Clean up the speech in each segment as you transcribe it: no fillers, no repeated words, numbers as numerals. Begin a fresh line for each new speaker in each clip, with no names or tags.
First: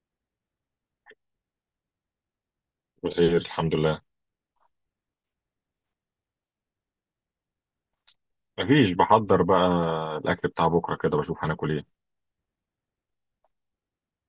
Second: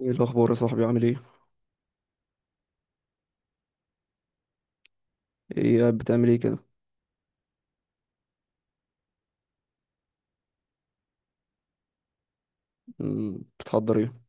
ايه الاخبار يا صاحبي، عامل ايه؟
بخير، الحمد لله.
ايه قاعد بتعمل ايه كده؟
مفيش، بحضر بقى الاكل بتاع بكره كده، بشوف هناكل ايه.
بتحضر ايه؟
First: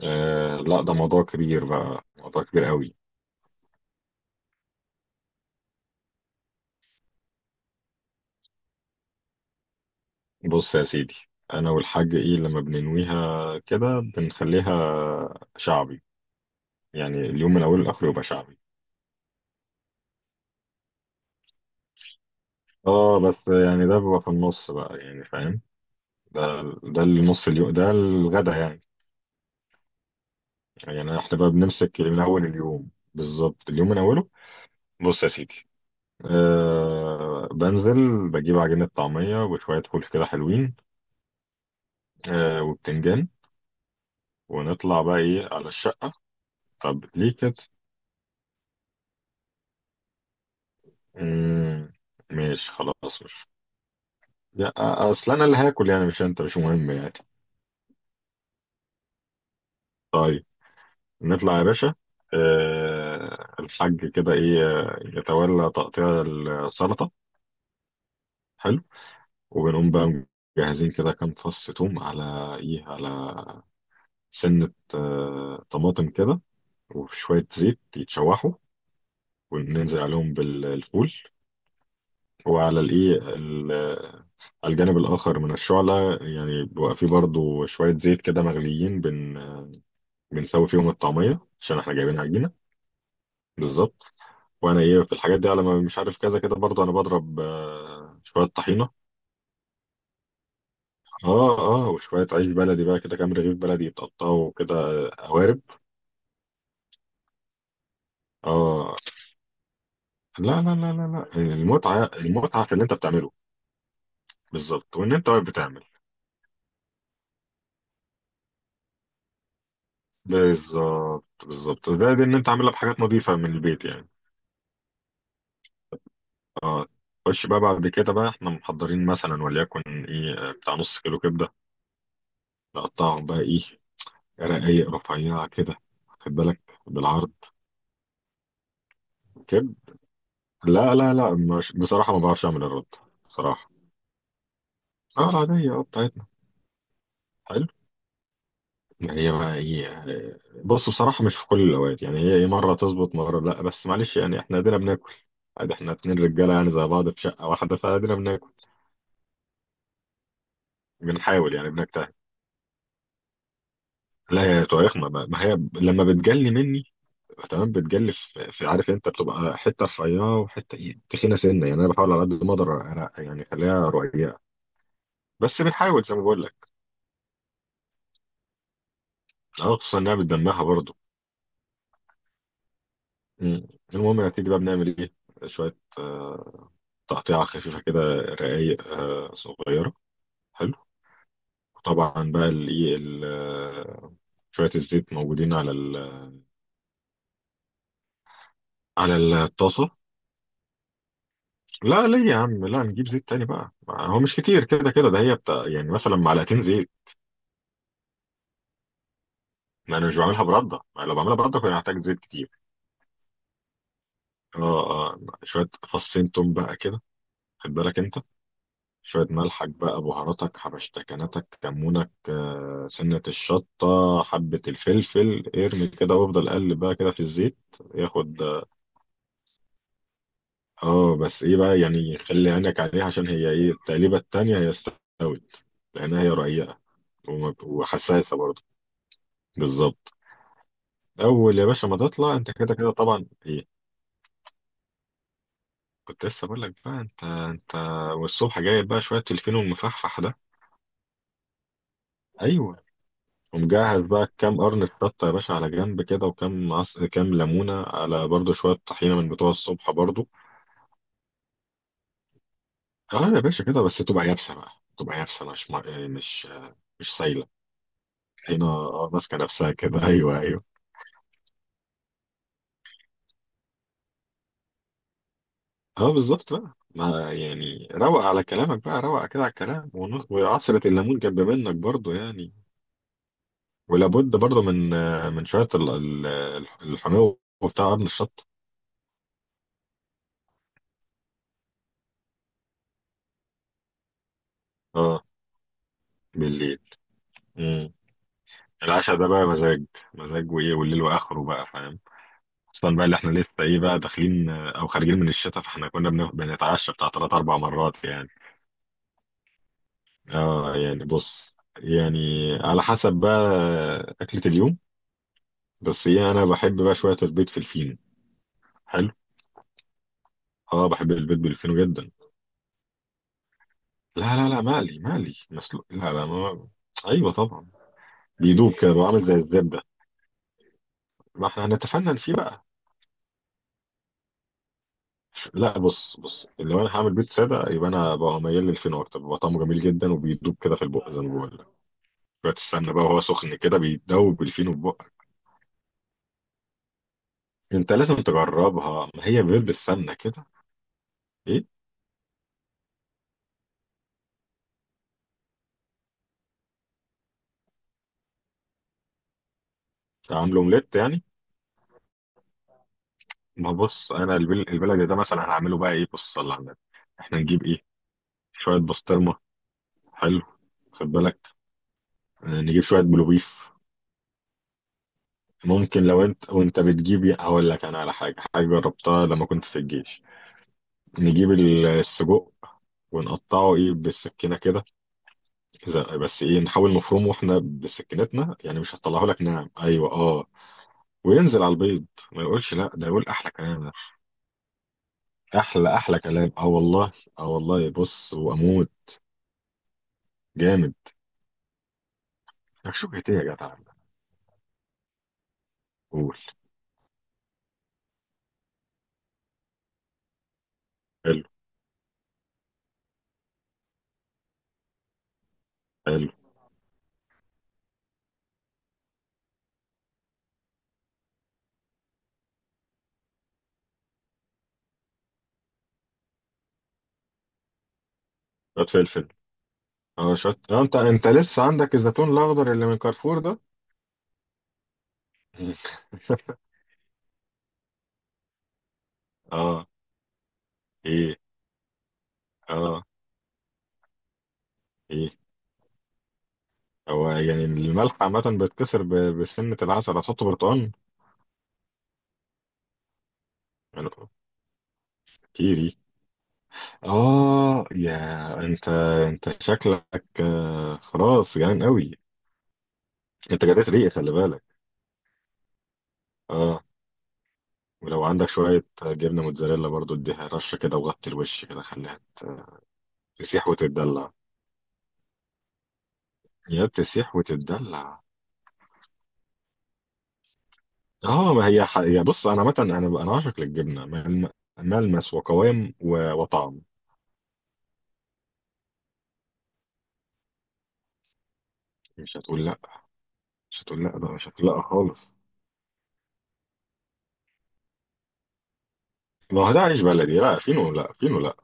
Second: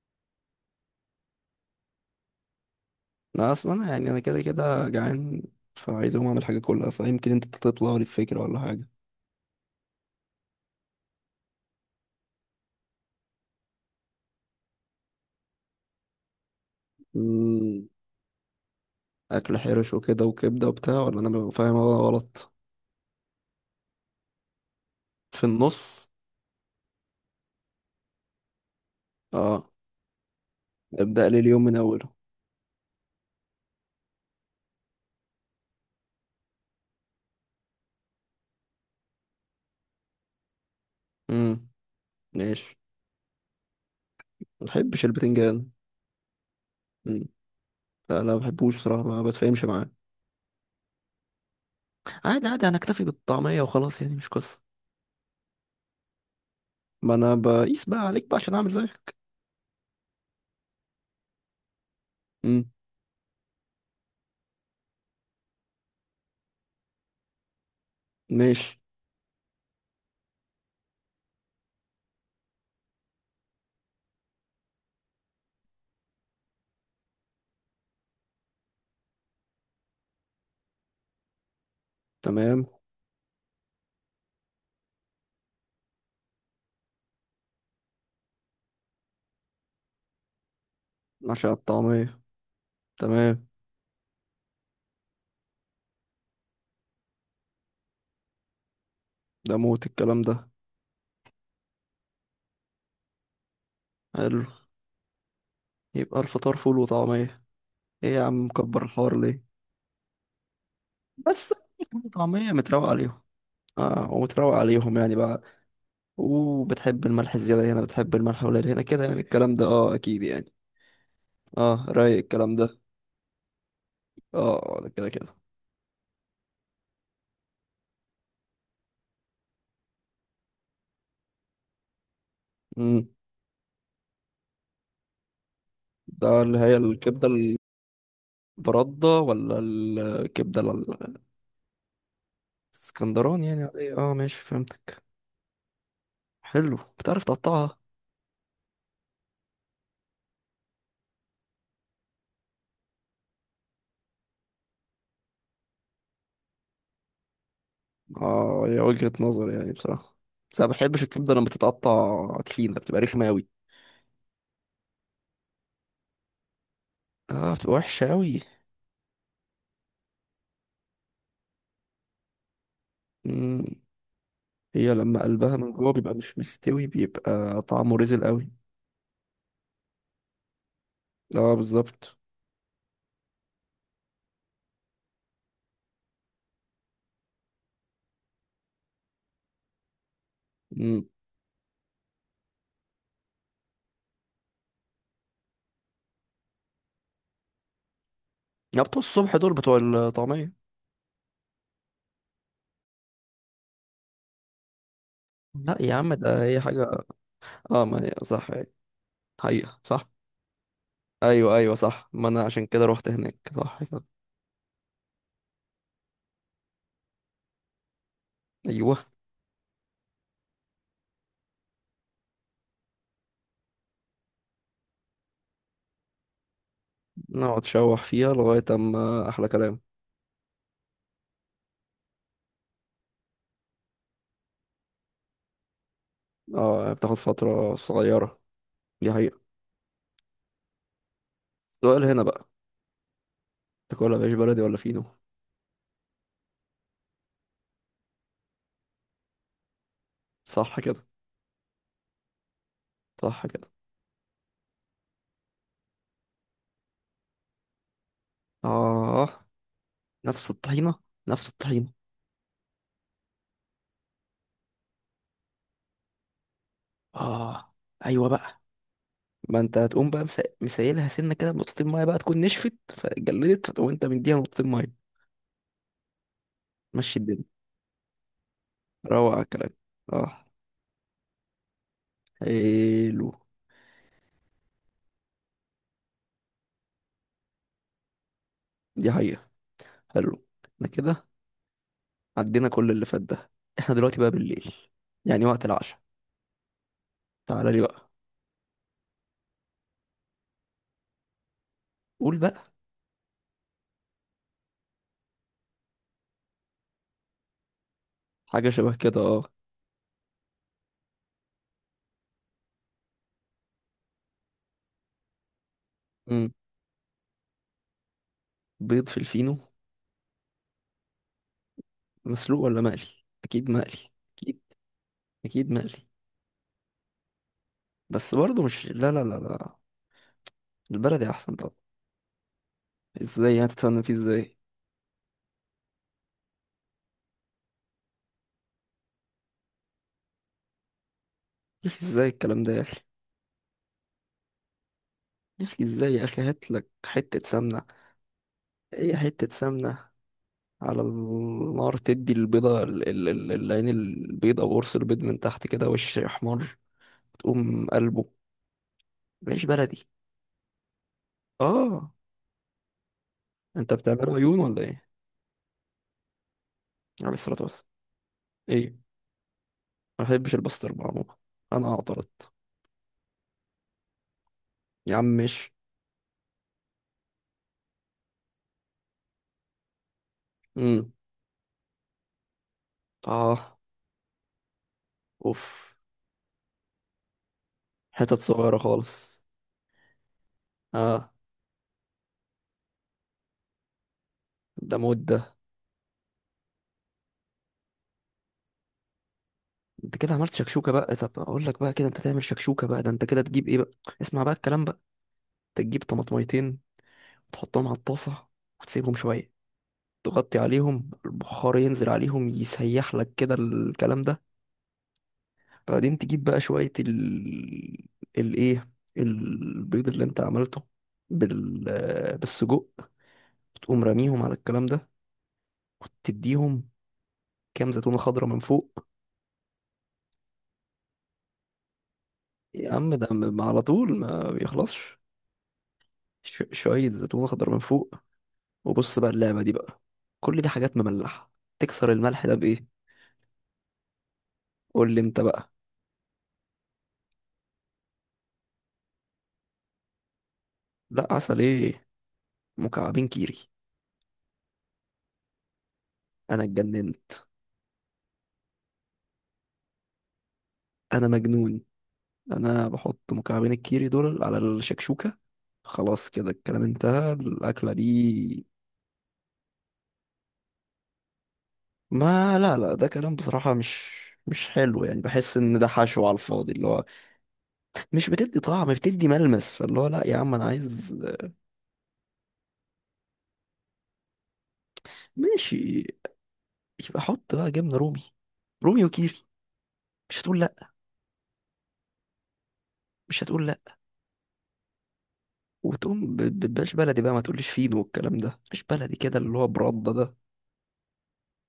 آه لا، ده موضوع كبير بقى، موضوع كبير قوي.
انا اصلا يعني انا كده كده جعان. فعايز اقوم اعمل حاجه كلها، فيمكن انت تطلع لي بفكره ولا حاجه.
بص يا سيدي، انا والحاج ايه لما بننويها كده بنخليها شعبي. يعني اليوم من اوله
مم،
لاخره يبقى شعبي.
اكل حرش وكده وكبده وبتاع، ولا انا ببقى فاهم أنا غلط؟
اه بس يعني ده بيبقى في النص بقى، يعني
في
فاهم.
النص.
ده ده النص اليوم، ده الغدا يعني.
اه،
يعني
ابدا لي
احنا بقى
اليوم من
بنمسك
اوله.
من اول اليوم بالظبط، اليوم من اوله. بص يا سيدي، أه بنزل بجيب عجينة طعمية وشوية فول كده حلوين.
امم.
أه
ماشي.
وبتنجان،
ما
ونطلع
بحبش
بقى إيه على
البتنجان.
الشقة. طب
مم.
ليه كده؟
لا ما بحبوش بصراحه، ما بتفاهمش معاه.
مم،
عادي عادي،
ماشي
هنكتفي
خلاص مش.
بالطعميه وخلاص، يعني مش قصه.
لا. أصل أنا اللي هاكل، يعني مش أنت، مش مهم يعني.
ما انا بقيس بقى عليك بقى عشان اعمل زيك.
طيب، نطلع يا باشا.
امم.
أه الحاج كده إيه يتولى تقطيع السلطة.
ماشي.
حلو، وبنقوم بقى. مجهزين كده كام فص توم، على إيه، على سنة طماطم كده، وشوية زيت يتشوحوا وننزل عليهم بالفول.
تمام.
وعلى الايه ال- على الجانب الاخر من الشعله، يعني بيبقى فيه برضو شويه زيت كده مغليين بن، بنسوي فيهم الطعميه
عشاء
عشان احنا جايبين
الطعمية.
عجينه.
تمام.
بالظبط. وانا ايه في الحاجات دي، على ما مش عارف كذا كده، برضو انا بضرب شويه طحينه.
ده موت الكلام ده.
اه، اه وشويه عيش بلدي بقى كده، كام رغيف بلدي
حلو.
يتقطعوا كده قوارب.
يبقى الفطار فول وطعمية. ايه يا عم، مكبر
اه،
الحوار ليه؟
لا لا لا لا لا،
بس. فول
المتعه
وطعمية
المتعه في اللي
متروق
انت
عليهم.
بتعمله.
اه، ومتروق
بالظبط،
عليهم
وان
يعني
انت
بقى.
واقف بتعمل.
وبتحب الملح الزيادة هنا، بتحب الملح قليل هنا كده، يعني الكلام ده اه اكيد يعني.
بالظبط
اه،
بالظبط،
رايق
زائد ان انت
الكلام
عاملها
ده.
بحاجات نظيفه من البيت يعني.
اه، ده كده كده.
اه، خش بقى بعد كده بقى، احنا محضرين مثلا وليكن ايه بتاع نص كيلو كبده،
امم.
نقطعهم بقى ايه، رقايق رفيعه كده. خد
ده اللي
بالك،
هي الكبدة.
بالعرض
البردة ولا
كده.
الكبدة
لا لا
ال-؟
لا، مش بصراحه، ما بعرفش اعمل الرد.
الاسكندراني يعني،
بصراحه
عادية، اه ماشي فهمتك.
اه، العاديه اه بتاعتنا.
حلو، بتعرف
حلو،
تقطعها.
هي بقى ايه، بص بصراحه مش في كل الاوقات يعني، هي ايه، مره تظبط مره لا، بس معلش يعني احنا ادينا بناكل عادي. احنا اتنين رجاله يعني زي بعض في شقه واحده، فادينا بناكل.
اه هي وجهة نظر يعني بصراحة. بس انا ما بحبش الكبدة لما
بنحاول يعني، بنجتهد.
بتتقطع تخينة بتبقى رخمة اوي.
لا، هي طريق ما هي، لما بتجلي مني.
اه بتبقى
تمام،
وحشة
بتجلي
اوي.
في عارف انت، بتبقى حته رفيعه وحته ايه تخينه سنه، يعني انا بحاول على قد ما اقدر أنا، يعني
مم.
اخليها رقيقه.
هي لما قلبها
بس
من جوه
بنحاول
بيبقى
زي ما
مش
بقول لك.
مستوي، بيبقى طعمه رزل اوي.
اه، خصوصا انها بتدمها برضه.
اه بالظبط.
مم. المهم، نتيجه بقى بنعمل ايه؟ شويه تقطيعه خفيفه كده، رقايق صغيره. حلو.
مم.
طبعا بقى الايه ال- آه، شويه الزيت موجودين على ال-،
يا بتوع الصبح
على
دول بتوع
الطاسه.
الطعمية.
لا ليه يا عم، لا نجيب زيت تاني بقى، ما هو مش كتير كده، كده ده هي بتاع
لا يا
يعني
عم،
مثلا
ده هي
معلقتين زيت.
حاجة. اه، ما هي صح. حقيقة
ما
صح.
انا مش بعملها برده، ما لو بعملها
ايوه
برده
ايوه
كنا هحتاج
صح،
زيت
ما انا
كتير.
عشان كده روحت هناك صح كده.
اه اه، شويه فصين توم بقى كده، خد بالك انت.
ايوه.
شويه ملحك بقى، بهاراتك، حبشتكناتك، كمونك، سنه الشطه، حبه الفلفل، ارمي كده وافضل قلب بقى كده في الزيت
نقعد نشوح فيها
ياخد.
لغاية اما احلى كلام.
اه بس ايه بقى يعني، خلي عينك عليها عشان هي ايه، التقليبه التانيه هي استوت، لانها هي رقيقه
اه، بتاخد فترة صغيرة.
وحساسه برضه.
دي حقيقة.
بالظبط. اول يا باشا ما
السؤال هنا
تطلع
بقى،
انت كده كده طبعا ايه،
تاكلها مش بلدي ولا فينو؟
كنت لسه بقول لك بقى انت. والصبح جايب بقى شويه تلفين ومفحفح ده.
صح كده.
ايوه.
صح كده.
ومجهز بقى كام قرن شطه يا باشا على جنب كده، كام ليمونه، على برضو شويه طحينه من
اه.
بتوع الصبح برضو.
نفس الطحينة. نفس الطحينة.
اه يا باشا كده، بس تبقى يابسه بقى، تبقى يابسه مش مع- يعني مش سايله.
اه. ايوه بقى.
هنا اه ماسكه
ما
نفسها
انت
كده
هتقوم بقى
ايوه ايوه.
مسيلها سنة كده بنقطتين مية، بقى تكون نشفت فجلدت، فتقوم انت مديها نقطتين مية.
اه بالظبط بقى،
مشي
ما
الدنيا.
يعني روق على كلامك بقى، روق
روق على
كده على
الكلام.
الكلام
اه.
وعصرة الليمون جنب منك برضو يعني.
حلو.
ولا بد برضه من من شويه الحموضه وبتاع ابن الشط.
دي حقيقة. حلو. احنا كده عدينا كل اللي فات ده. احنا دلوقتي بقى بالليل.
اه.
يعني وقت العشاء.
بالليل.
تعالى لي
مم.
بقى.
العشاء ده بقى مزاج، مزاج وايه، والليل واخره بقى فاهم.
قول بقى.
خصوصا بقى اللي احنا لسه ايه بقى داخلين او خارجين من الشتاء، فاحنا كنا بنتعشى بتاع ثلاث اربع مرات يعني.
حاجة شبه كده اه.
اه يعني بص يعني، على حسب بقى اكلة اليوم. بس ايه، انا
مم.
بحب بقى شويه البيض في الفينو.
بيض
حلو،
في الفينو.
اه بحب البيض بالفينو جدا.
مسلوق ولا مقلي؟ اكيد مقلي.
لا لا لا، مقلي مقلي،
اكيد
مسلوق
مقلي.
لا لا ما. ايوه طبعا.
بس برضه
بيدوب
مش،
كده بقى،
لا لا
عامل
لا
زي
لا.
الزبدة.
البلدي
ما
احسن
احنا
طبعا.
هنتفنن فيه بقى.
ازاي هتتفنن فيه ازاي؟
لا، بص بص، لو انا هعمل بيض ساده يبقى انا بقى ميال للفين اكتر، بيبقى طعمه جميل جدا وبيدوب كده في البق زي ما بقول لك.
يا اخي، ازاي
شويه
الكلام ده يا
السمنه
اخي؟
بقى وهو سخن كده، بيدوب الفينو في بقك.
يا اخي ازاي يا اخي، هات لك حته سمنه.
انت لازم تجربها،
ايه
ما هي
حته
بيض
سمنه؟
بالسمنه كده.
على
ايه.
النار تدي البيضه العين، البيضه او قرص البيض من تحت كده وش احمر. تقوم قلبه. عيش بلدي.
عامل اومليت يعني.
اه.
ما
انت
بص،
بتعمله
انا
عيون ولا ايه؟
البلد ده مثلا هعمله بقى ايه، بص صلى على النبي.
عليه
احنا
الصلاه
نجيب
والسلام.
ايه؟ شويه
ايه.
بسطرمه.
ما
حلو.
بحبش البسطرمه
خد
عموما.
بالك،
انا اعترضت.
اه، نجيب شويه بلوبيف.
يا عم مش.
ممكن لو انت وانت بتجيب، هقول لك انا على حاجه، حاجه جربتها لما كنت في الجيش.
امم.
نجيب السجق،
اه،
ونقطعه ايه بالسكينه كده.
اوف.
بس ايه، نحاول نفرمه احنا
حتت
بسكينتنا،
صغيره
يعني مش هطلعه
خالص.
لك ناعم، ايوه اه.
اه.
وينزل على البيض. ما يقولش لا، ده يقول احلى كلام ده.
ده مود ده.
احلى احلى كلام، اه والله. اه والله بص واموت.
انت كده عملت شكشوكه
جامد.
بقى، طب اقول لك بقى كده، انت تعمل شكشوكه بقى، ده انت
شكشوكة ايه
كده
يا
تجيب ايه
جدع؟
بقى؟ اسمع بقى الكلام بقى. انت تجيب
قول.
طماطميتين. تحطهم على الطاسه. وتسيبهم شويه. تغطي عليهم،
حلو.
البخار ينزل عليهم يسيح لك كده الكلام ده. بعدين
حلو.
تجيب بقى شويه ال الايه البيض اللي انت عملته بال بالسجق. تقوم راميهم على الكلام ده. وتديهم كام زيتونه خضراء من
شويه
فوق.
فلفل. اه شويه انت لسه عندك الزيتون الاخضر اللي
يا
من
عم ده
كارفور ده.
على طول ما بيخلصش. شوية زيتون أخضر من فوق. وبص بقى اللعبة دي
اه.
بقى. كل دي حاجات
ايه.
مملحة. تكسر الملح ده بإيه؟
اه.
قول لي
ايه.
أنت بقى.
هو يعني الملح عامة بتكسر بسنة العسل، هتحط برتقال.
لا، عسل إيه؟ مكعبين كيري.
انا. كتيري.
أنا اتجننت.
اه يا. انت. انت شكلك
أنا
خلاص
مجنون.
جعان قوي.
أنا بحط
انت
مكعبين
جريت
الكيري
ريقي، خلي
دول على
بالك.
الشكشوكة. خلاص كده، الكلام
اه.
انتهى الأكلة
ولو عندك
دي.
شوية جبنة موتزاريلا برضو، اديها رشة كده وغطي الوش كده، خليها
ما لا لا، ده كلام
تسيح
بصراحة، مش
وتتدلع.
مش حلو يعني، بحس إن ده حشو على الفاضي اللي
يا
هو
بتسيح وتتدلع.
مش بتدي طعم، بتدي ملمس، فاللي هو لا يا عم أنا عايز.
اه، ما هي يا بص، انا عامة، انا عاشق للجبنة ملمس وقوام
ماشي.
وطعم.
يبقى حط بقى جبنة رومي. رومي وكيري. مش هتقول لا.
مش هتقول لا.
مش هتقول
مش
لا.
هتقول لا، ده مش هتقول لا خالص.
وتقوم باش بلدي بقى، ما تقوليش فينو والكلام ده مش بلدي كده اللي هو
ما هو ده عيش
برده ده.
بلدي، لا فينه لا فينه لا.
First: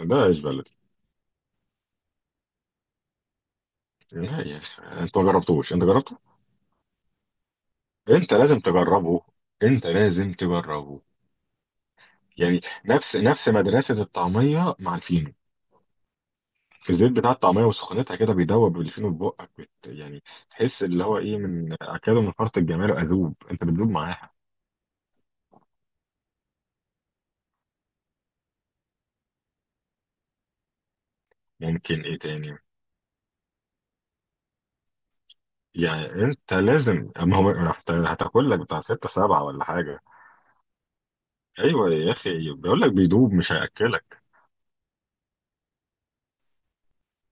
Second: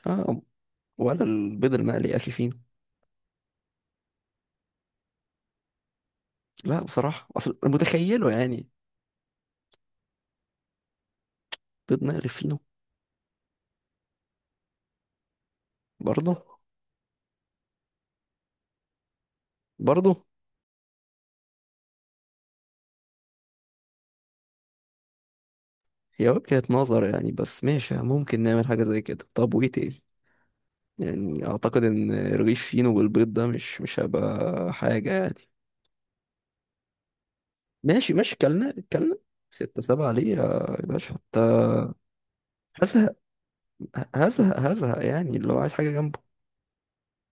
ده عيش
اه.
بلدي.
ولا البيض المقلي يا اخي فينو.
لا يا أخي، انت ما جربتوش، انت جربت؟
لا بصراحه، اصل متخيله
انت لازم
يعني.
تجربه. انت لازم تجربه.
بيض مقلي فينو.
يعني نفس نفس مدرسة الطعمية مع الفينو،
برضه.
في الزيت بتاع الطعمية وسخونتها كده، بيدوب الفينو في بقك يعني،
برضه.
تحس اللي هو ايه من اكله، من فرط الجمال اذوب، انت بتذوب معاها.
هي وجهة نظر يعني، بس ماشي، ممكن نعمل حاجه زي كده، طب وايه تاني؟ يعني اعتقد
ممكن
ان
ايه تاني؟
رغيف فينو والبيض ده مش هيبقى حاجه يعني.
يعني انت لازم، اما هو
ماشي ماشي،
هتاكل لك
كلنا
بتاع ستة
كلنا.
سبعة ولا
ستة
حاجة.
سبعة ليه يا باشا انت؟
ايوه يا اخي، بيقول لك
هزهق
بيدوب، مش هياكلك.
هزهق هزهق يعني، اللي هو عايز حاجة جنبه.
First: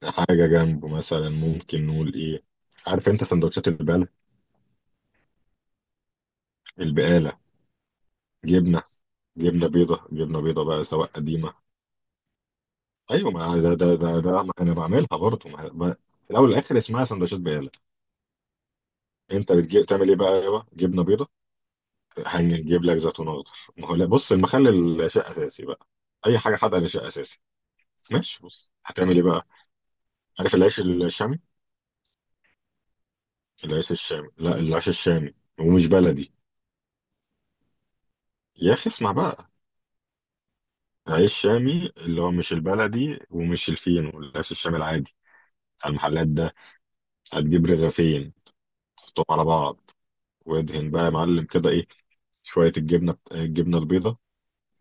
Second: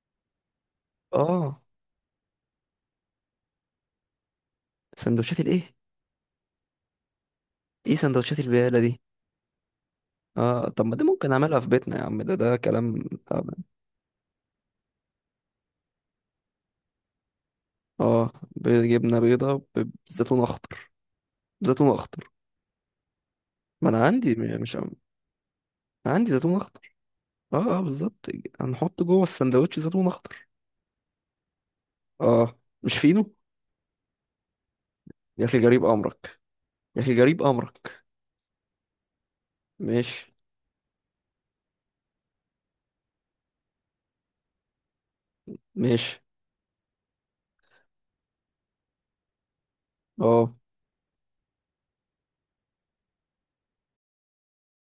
حاجة جنبه مثلا
اه.
ممكن نقول ايه؟ عارف انت سندوتشات البقال.
سندوتشات الايه؟
البقال،
ايه سندوتشات البقاله
جبنه،
دي؟
جبنه بيضه جبنه بيضه
اه،
بقى،
طب ما دي
سواء
ممكن
قديمه.
اعملها في بيتنا يا عم، ده كلام
ايوه، ما
تعبان.
ده ده ما انا بعملها برضه في الاول والاخر اسمها سندوتشات بقاله.
اه، جبنه
انت
بيضه
بتجيب تعمل ايه بقى
بزيتون
يابا،
اخضر.
جبنه بيضه.
زيتون اخضر.
هنجيب لك زيتون اخضر. ما
ما
هو
انا
لا بص،
عندي مش
المخلل شيء اساسي بقى.
عندي
اي
زيتون
حاجه حادقه ده
اخضر.
شيء اساسي.
اه اه بالظبط.
ماشي بص،
هنحط
هتعمل ايه
جوه
بقى؟
السندوتش زيتون اخضر.
عارف العيش الشامي.
اه، مش فينو.
العيش الشامي لا، العيش الشامي،
يا اخي جريب
ومش بلدي.
امرك. يا اخي جريب امرك.
يا اخي اسمع بقى.
ماشي.
عيش شامي اللي هو مش البلدي ومش الفينو، العيش الشامي العادي بتاع
ماشي.
المحلات ده. هتجيب رغيفين، تحطهم على بعض،
اه
وادهن بقى يا معلم كده ايه، شويه الجبنه البيضه،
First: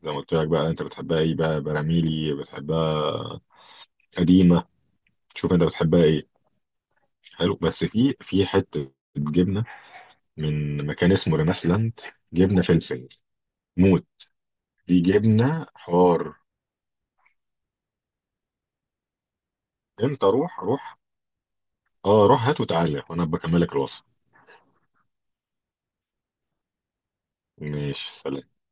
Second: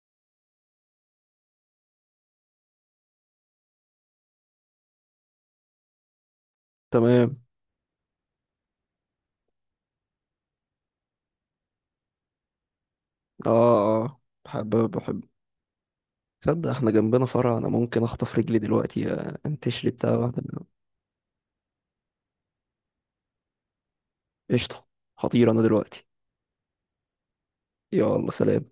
زي ما قلت لك بقى، انت بتحبها ايه بقى، براميلي، بتحبها قديمه، شوف انت بتحبها ايه.
تمام.
حلو، بس في حته جبنه من مكان اسمه ريناسلاند، جبنه فلفل
اه
موت.
اه بحب
دي
بحب.
جبنه حار.
تصدق احنا جنبنا فرع، انا ممكن اخطف رجلي دلوقتي انتشري بتاع
انت
واحده.
روح روح. اه روح هات وتعالى وانا بكملك الوصف.
قشطة. هطير أنا دلوقتي.
ماشي،
يلا
سلام.
سلام.